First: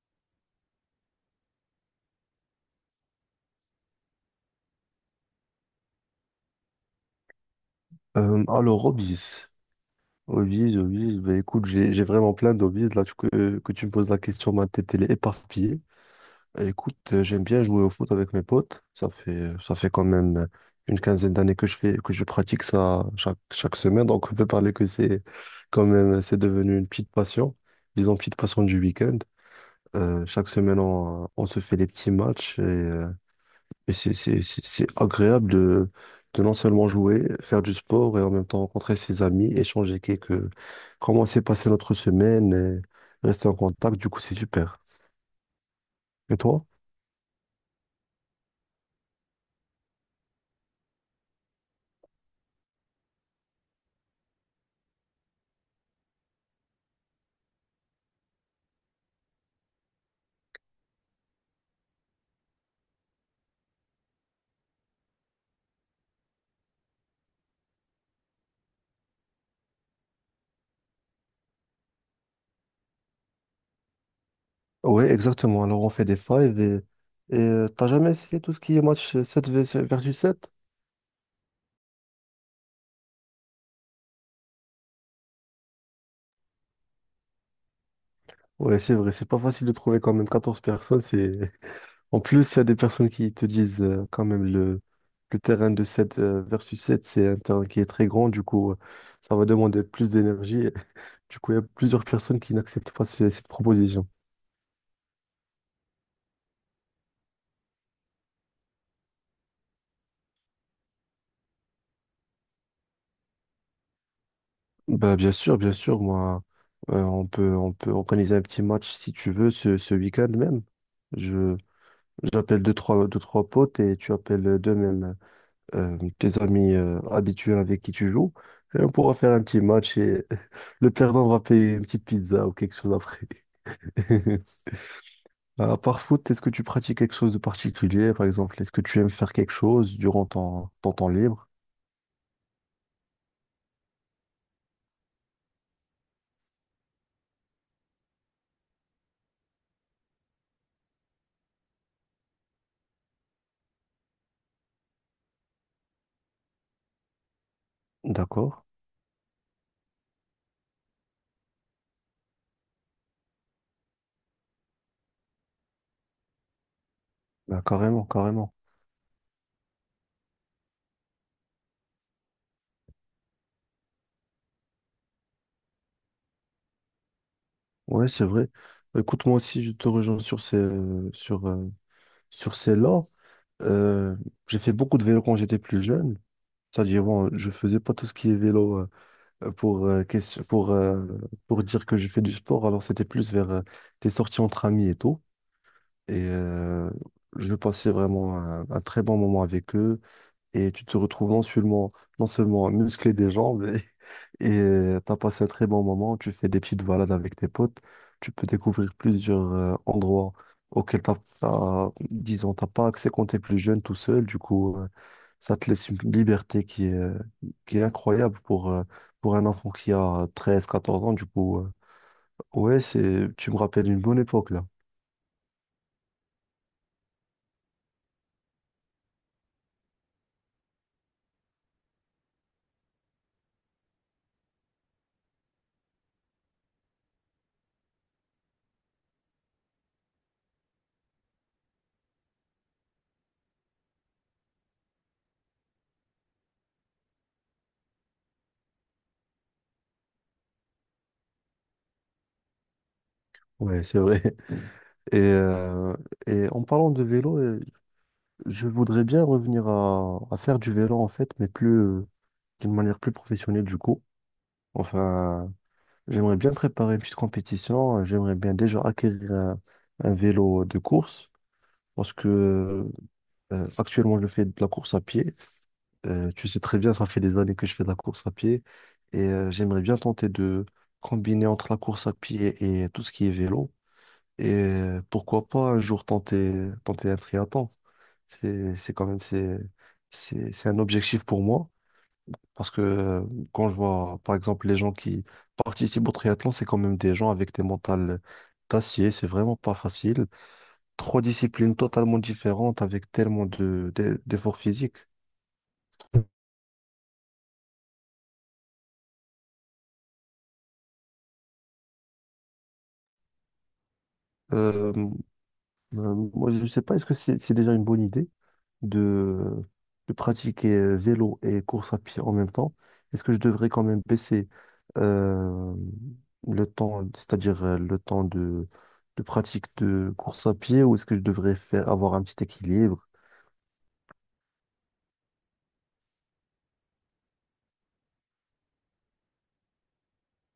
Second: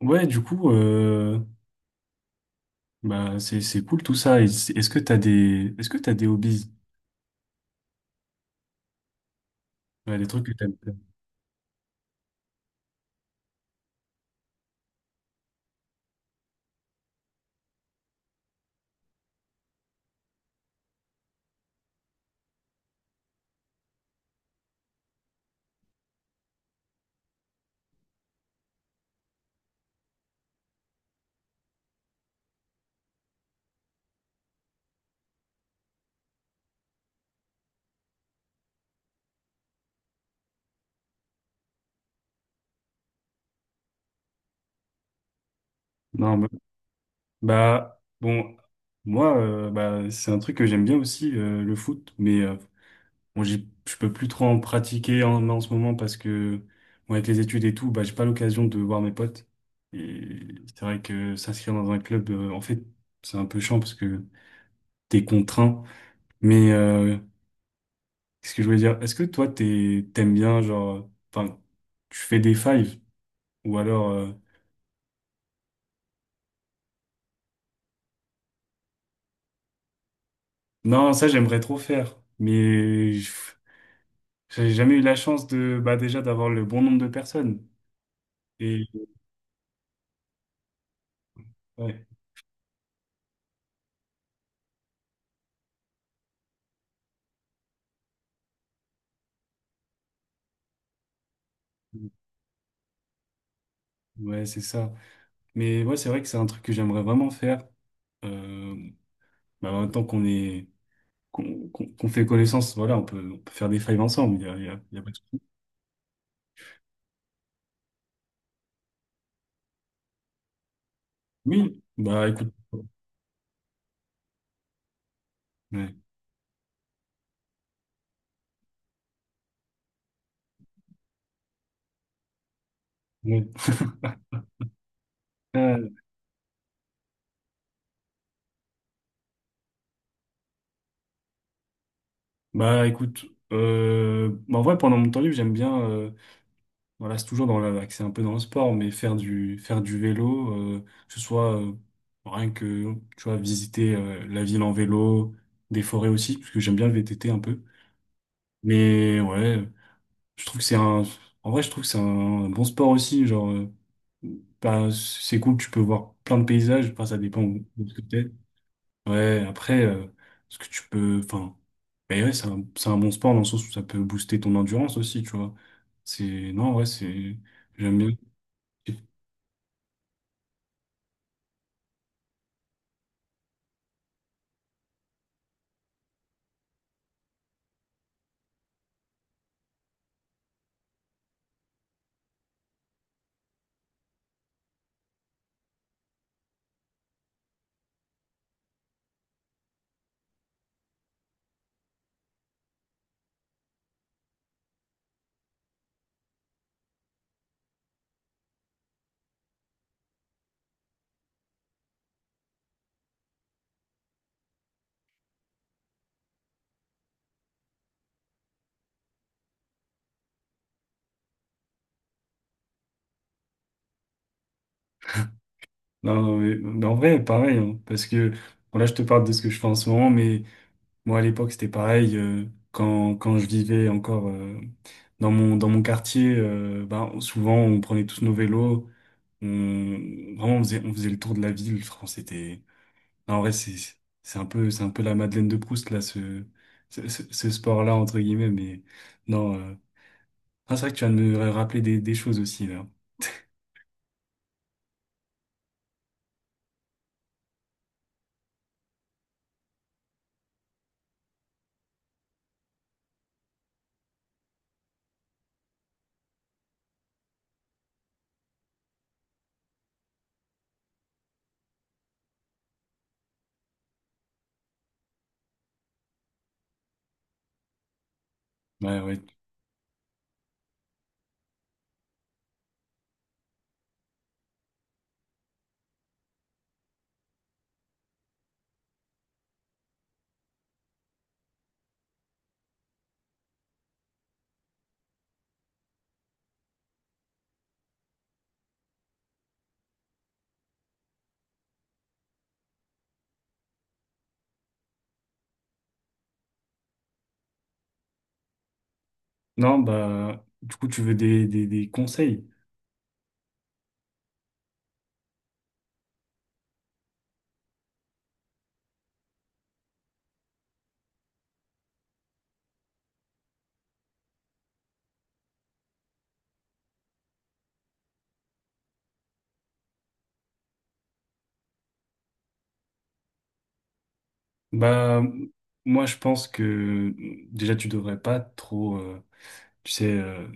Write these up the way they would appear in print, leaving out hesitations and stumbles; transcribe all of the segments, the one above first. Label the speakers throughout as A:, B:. A: Ouais, du coup, bah, c'est cool tout ça. Et est-ce que t'as des hobbies?
B: Alors, hobbies.
A: Ouais, des trucs que t'aimes
B: Hobbies,
A: faire.
B: hobbies. Bah, écoute, j'ai vraiment plein d'hobbies. Là, que tu me poses la question, ma tête, elle est éparpillée. Bah, écoute, j'aime bien jouer au foot avec mes potes. Ça fait quand même une quinzaine d'années que que je pratique ça chaque semaine. Donc, on peut parler que c'est devenu une petite passion. Disons, petite passion du week-end. Chaque semaine, on se fait des petits matchs et c'est agréable de non seulement jouer, faire du sport et en même temps rencontrer ses amis, échanger quelques, comment s'est passée notre semaine et rester en contact. Du coup, c'est super. Et
A: Non, bah,
B: toi?
A: bah, bon, moi, bah, c'est un truc que j'aime bien aussi, le foot. Mais, bon, je peux plus trop en pratiquer en ce moment parce que, bon, avec les études et tout, bah, j'ai pas l'occasion de voir mes potes. Et c'est vrai que s'inscrire dans un club, en fait, c'est un peu chiant parce que t'es contraint. Mais, qu'est-ce que je voulais dire? Est-ce que toi, t'aimes bien, genre, enfin, tu fais des fives ou alors,
B: Oui, exactement. Alors, on fait des fives et t'as jamais essayé tout ce qui est match 7 versus 7?
A: non, ça, j'aimerais trop faire, mais j'ai jamais eu la chance de, bah, déjà, d'avoir le bon nombre de personnes.
B: Ouais,
A: Et,
B: c'est vrai, c'est pas facile de trouver quand même 14 personnes, c'est
A: ouais,
B: en plus, il y a des personnes qui te disent, quand même le terrain de sept, versus sept, c'est un terrain qui est très grand, du coup, ça va demander plus d'énergie. Du coup, il y a plusieurs personnes qui n'acceptent pas cette proposition.
A: ouais, c'est ça. Mais ouais, c'est vrai que c'est un truc que j'aimerais vraiment faire. Euh, Bah, en même temps qu'on est, qu'on, qu'on qu'on fait connaissance, voilà, on peut faire des fives ensemble, il y a, il y a, il y a pas de
B: Bah,
A: souci.
B: bien sûr, moi, on peut organiser un petit match si tu veux ce week-end même. Je,
A: Oui, bah, écoute.
B: J'appelle deux, trois, deux, trois potes et tu appelles deux mêmes.
A: Ouais.
B: Tes amis, habituels avec qui tu joues. Et on pourra faire un petit match et le perdant va payer une petite pizza ou quelque chose après.
A: Ouais.
B: À
A: Ouais.
B: part foot, est-ce que tu pratiques quelque chose de particulier, par exemple? Est-ce que tu aimes faire quelque chose durant ton temps libre?
A: Bah écoute, bah, en vrai pendant mon temps libre j'aime bien, voilà, c'est toujours c'est un peu dans le sport, mais faire du vélo, euh, que ce soit, rien que, tu vois, visiter, la ville en vélo, des forêts aussi, parce que j'aime bien le VTT un peu.
B: D'accord.
A: Mais ouais, je trouve que c'est un, en vrai je trouve que c'est un bon sport aussi, genre, bah, c'est cool, tu peux voir plein de paysages, enfin ça dépend
B: Bah,
A: où ce que
B: carrément,
A: t'es.
B: carrément.
A: Ouais, après, ce que tu peux, enfin, mais ouais, c'est un bon sport dans le sens où ça peut booster ton endurance aussi, tu vois. Non, ouais, j'aime
B: Ouais,
A: bien.
B: c'est vrai. Bah, écoute, moi aussi, je te rejoins sur, euh, sur ces là. Euh, j'ai fait beaucoup de vélo quand j'étais plus jeune. C'est-à-dire, bon, je faisais pas tout ce qui est vélo, euh, pour, euh, question- pour, euh, pour dire que je fais du sport. Alors, c'était plus vers, des sorties entre amis et tout. Et je passais vraiment un très bon moment avec eux. Et tu te retrouves non seulement musclé des jambes, et t'as passé un très bon moment. Tu fais des petites balades avec tes potes. Tu peux découvrir plusieurs, endroits auxquels disons, t'as pas accès quand t'es plus jeune tout seul. Du coup, ça te laisse une liberté qui est incroyable pour un enfant qui a 13-14 ans. Du coup, ouais, tu me rappelles une bonne époque là.
A: Non, non, mais en vrai, pareil, hein, parce que, bon, là, je te parle de ce que je fais en ce moment, mais moi, à l'époque, c'était pareil, quand je vivais encore, dans mon quartier, ben, souvent, on prenait tous nos vélos, vraiment, on faisait le tour de la ville, franchement, c'était, en vrai, c'est un peu la Madeleine de Proust, là, ce sport-là, entre guillemets, mais non. Ah, c'est vrai que tu viens de me rappeler des choses aussi, là.
B: Ouais, c'est vrai. Et, euh, et en parlant de vélo, je voudrais bien revenir à faire du vélo en fait, mais plus, d'une manière plus professionnelle du coup. Enfin, j'aimerais bien préparer une petite compétition. J'aimerais bien déjà acquérir un vélo de course parce que, actuellement je fais de la course à pied. Tu sais très bien, ça fait des années que je fais de la course à pied
A: Ouais, ouais.
B: et j'aimerais bien tenter de combiner entre la course à pied et tout ce qui est vélo. Et pourquoi pas un jour tenter un triathlon. C'est quand même, c'est un objectif pour moi. Parce que, quand je vois, par exemple, les gens qui participent au triathlon, c'est quand même des gens avec des mentales d'acier. C'est vraiment pas facile. Trois disciplines totalement différentes avec tellement d'efforts physiques.
A: Non, bah, du coup, tu veux des conseils?
B: Euh, Moi, je sais pas, est-ce que c'est déjà une bonne idée? de, de pratiquer, vélo et course à pied en même temps, est-ce que je devrais quand même baisser, euh, le temps, c'est-à-dire, le temps de pratique de course à pied, ou est-ce que je devrais avoir un petit équilibre?
A: Bah, moi, je pense que déjà, tu devrais pas trop, tu sais,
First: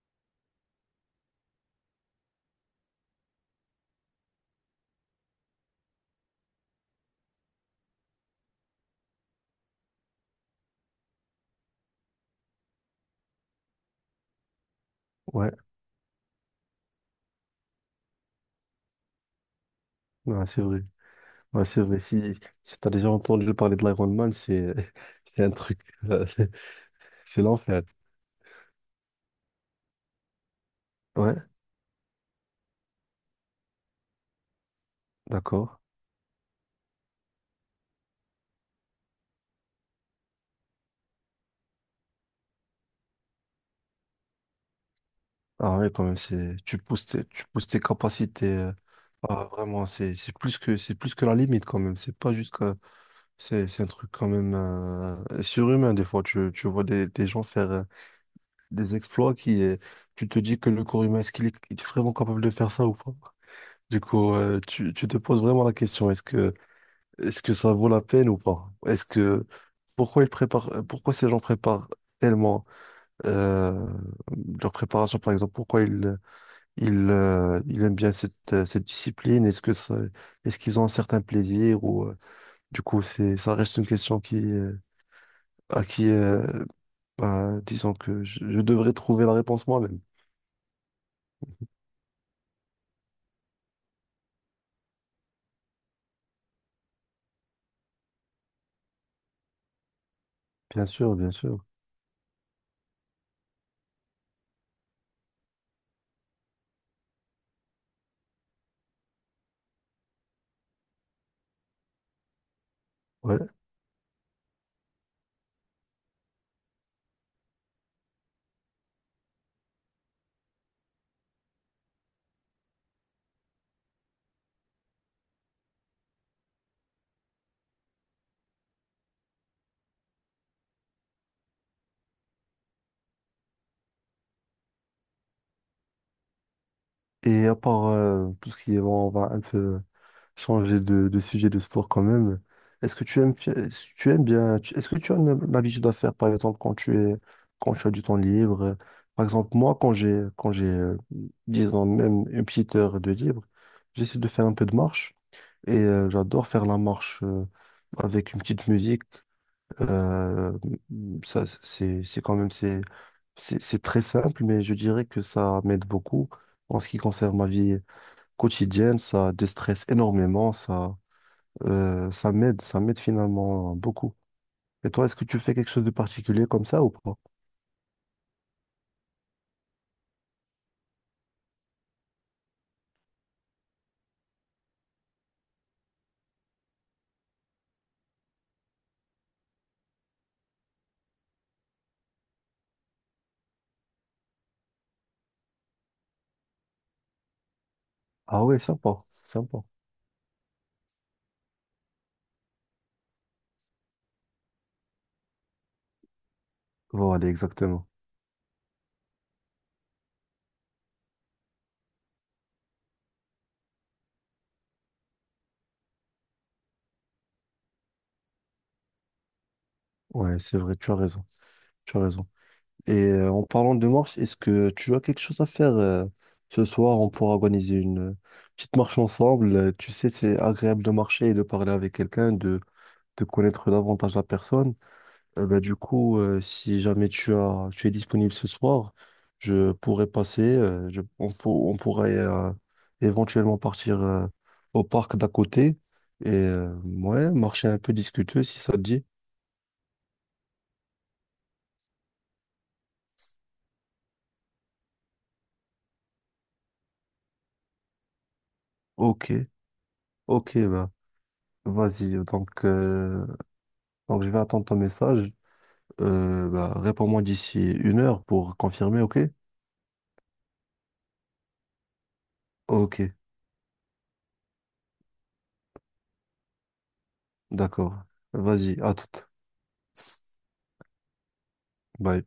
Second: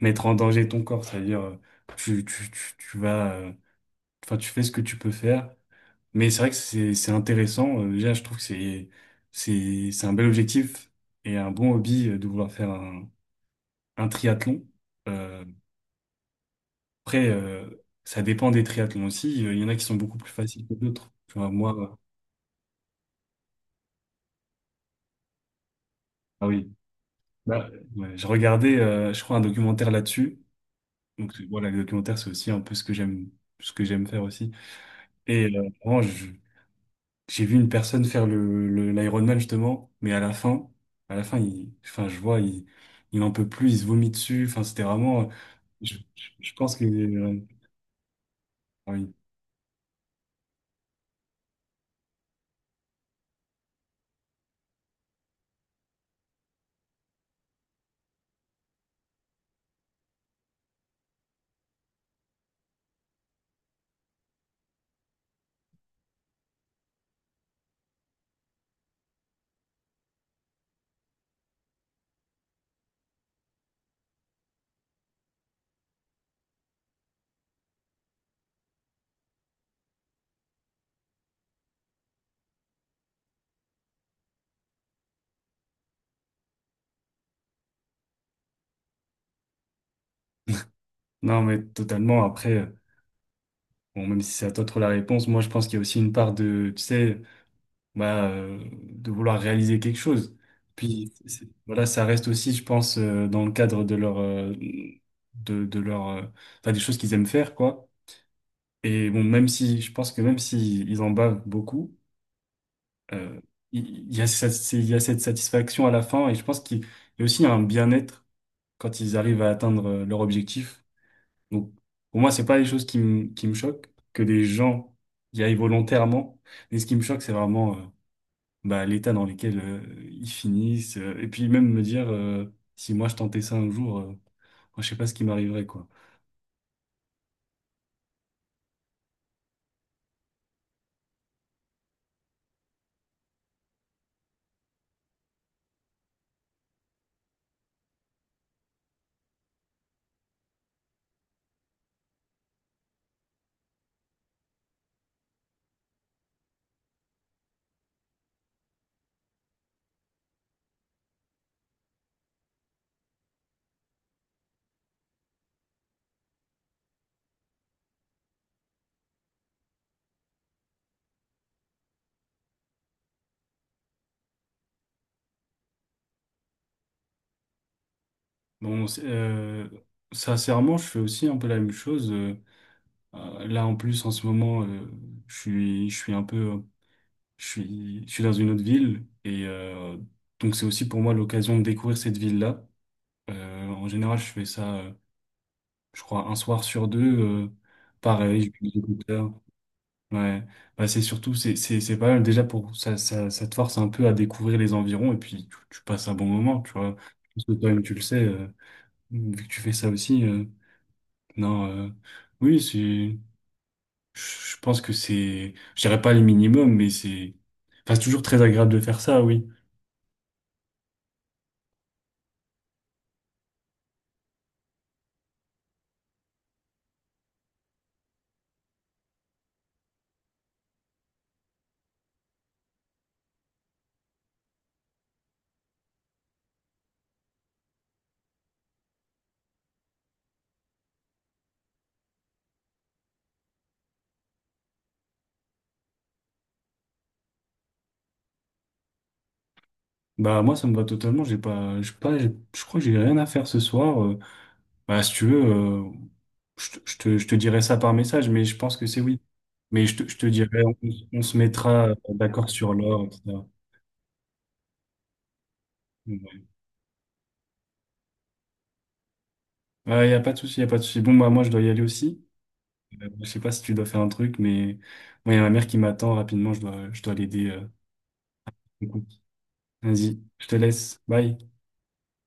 A: mettre en danger ton corps, c'est-à-dire, tu vas, enfin, tu fais ce que tu peux faire. Mais c'est vrai que c'est intéressant. Déjà, je trouve que c'est un bel objectif et un bon hobby, de vouloir faire un triathlon. Euh,
B: Ouais,
A: après, ça dépend des triathlons aussi. Il y en a qui sont beaucoup plus
B: ouais, c'est
A: faciles que
B: vrai.
A: d'autres. Tu vois,
B: Ouais,
A: moi,
B: c'est vrai. Si tu as déjà entendu parler de l'Ironman, c'est c'est un truc, euh,
A: ah oui,
B: c'est
A: bah,
B: l'enfer.
A: ouais, je regardais, je crois, un documentaire là-dessus. Donc
B: Ouais,
A: voilà, les documentaires, c'est aussi un peu ce que j'aime, faire aussi. Et,
B: d'accord.
A: vraiment, j'ai vu une personne faire l'Ironman justement, mais à la fin, enfin, je vois, il en peut plus, il se vomit dessus. Enfin, c'était vraiment,
B: Ah ouais,
A: je,
B: quand même,
A: je, je pense que,
B: tu pousses tes capacités.
A: ah oui.
B: Ah, vraiment, c'est plus que la limite quand même. C'est pas juste que, c'est un truc quand même, surhumain. Des fois, tu vois des gens faire, des exploits qui, tu te dis que le corps humain, est-ce qu'il est vraiment capable de faire ça ou pas? Du coup, tu te poses vraiment la question, est-ce que ça vaut la peine ou pas? Pourquoi ces gens préparent tellement, euh, leur préparation, par exemple, pourquoi ils aiment bien cette discipline. Est-ce qu'ils ont un certain plaisir ou, du coup c'est ça reste une question qui à qui, bah, disons que je devrais trouver la réponse moi-même.
A: Non, mais totalement. Après, bon, même si c'est à toi de trouver la réponse, moi, je pense qu'il y a aussi une part tu sais, bah, de vouloir réaliser quelque chose.
B: Bien
A: Puis,
B: sûr, bien sûr.
A: voilà, ça reste aussi, je pense, dans le cadre de leur, de leur, enfin, des choses qu'ils aiment faire, quoi. Et bon, même si, je pense que même s'ils ils en bavent beaucoup.
B: Ouais.
A: euh, il y a cette, c'est- il y a cette satisfaction à la fin, et je pense qu'il y a aussi un bien-être quand ils arrivent à atteindre, leur objectif. Donc, pour moi, c'est pas les choses qui me choquent, que des gens y aillent volontairement. Mais ce qui me choque, c'est vraiment, bah, l'état dans lequel, ils finissent. Et puis même me dire, si moi je tentais ça un jour, moi, je sais pas ce qui m'arriverait, quoi.
B: Et à part, tout ce qui est bon, on va un peu changer de sujet de sport quand même. Est-ce que tu as l'habitude à faire, par exemple, quand tu as du temps libre? Par exemple, moi, quand j'ai, disons, même une petite heure de libre, j'essaie de faire un peu de marche et j'adore faire la marche, avec une petite musique. Euh, ça, c'est, c'est quand même, c'est, c'est très simple, mais je dirais que ça m'aide beaucoup en ce qui concerne ma vie quotidienne. Ça déstresse énormément, ça. Ça m'aide finalement, hein, beaucoup. Et toi, est-ce que tu fais quelque chose de particulier comme ça ou pas?
A: Bon, sincèrement, je fais aussi un peu la même chose. Là, en plus, en ce moment, je suis, je suis un peu je suis dans une autre ville, et donc c'est aussi pour moi l'occasion de découvrir cette ville-là. En général, je fais ça, je crois, un soir sur deux. Pareil,
B: Ah
A: je
B: ouais,
A: mets mes
B: sympa,
A: écouteurs.
B: sympa.
A: Ouais, bah, c'est surtout, c'est pas mal déjà pour ça te force un peu à découvrir les environs, et puis tu passes un bon moment, tu vois.
B: Voilà,
A: Parce que toi-même,
B: exactement.
A: tu le sais, vu que tu fais ça aussi. Non, oui, je pense que c'est, je dirais pas les minimums, mais enfin, c'est toujours très agréable de faire ça, oui.
B: Ouais, c'est vrai, tu as raison, tu as raison. Et en parlant de marche, est-ce que tu as quelque chose à faire, ce soir? On pourra organiser une, petite marche ensemble. Tu sais, c'est agréable de marcher et de parler avec quelqu'un, de connaître davantage la personne. Bah, du coup, si jamais tu es disponible ce soir, je pourrais passer. On pourrait, éventuellement partir, au parc d'à côté et ouais, marcher un peu, discuter si ça te dit.
A: Bah moi ça me va totalement, j'ai pas, je pas, j'ai- je crois que j'ai rien à faire ce soir. Bah si tu veux, je te dirai ça par message, mais je pense que c'est oui.
B: Ok,
A: Mais je te
B: ok,
A: dirai, on,
B: bah,
A: on se mettra,
B: vas-y.
A: d'accord
B: Donc,
A: sur l'heure,
B: euh,
A: etc.
B: donc, je vais attendre ton message.
A: Ouais.
B: Bah, réponds-moi d'ici une heure pour confirmer, ok?
A: Ouais, y a pas de souci, y a pas de souci. Bon bah moi je dois y aller aussi.
B: Ok,
A: Je sais pas si tu dois faire un truc, mais moi y a ma mère qui m'attend rapidement, je dois l'aider.
B: d'accord. Vas-y,
A: Du
B: à
A: coup,
B: toute.
A: vas-y, je te laisse, bye.
B: Bye.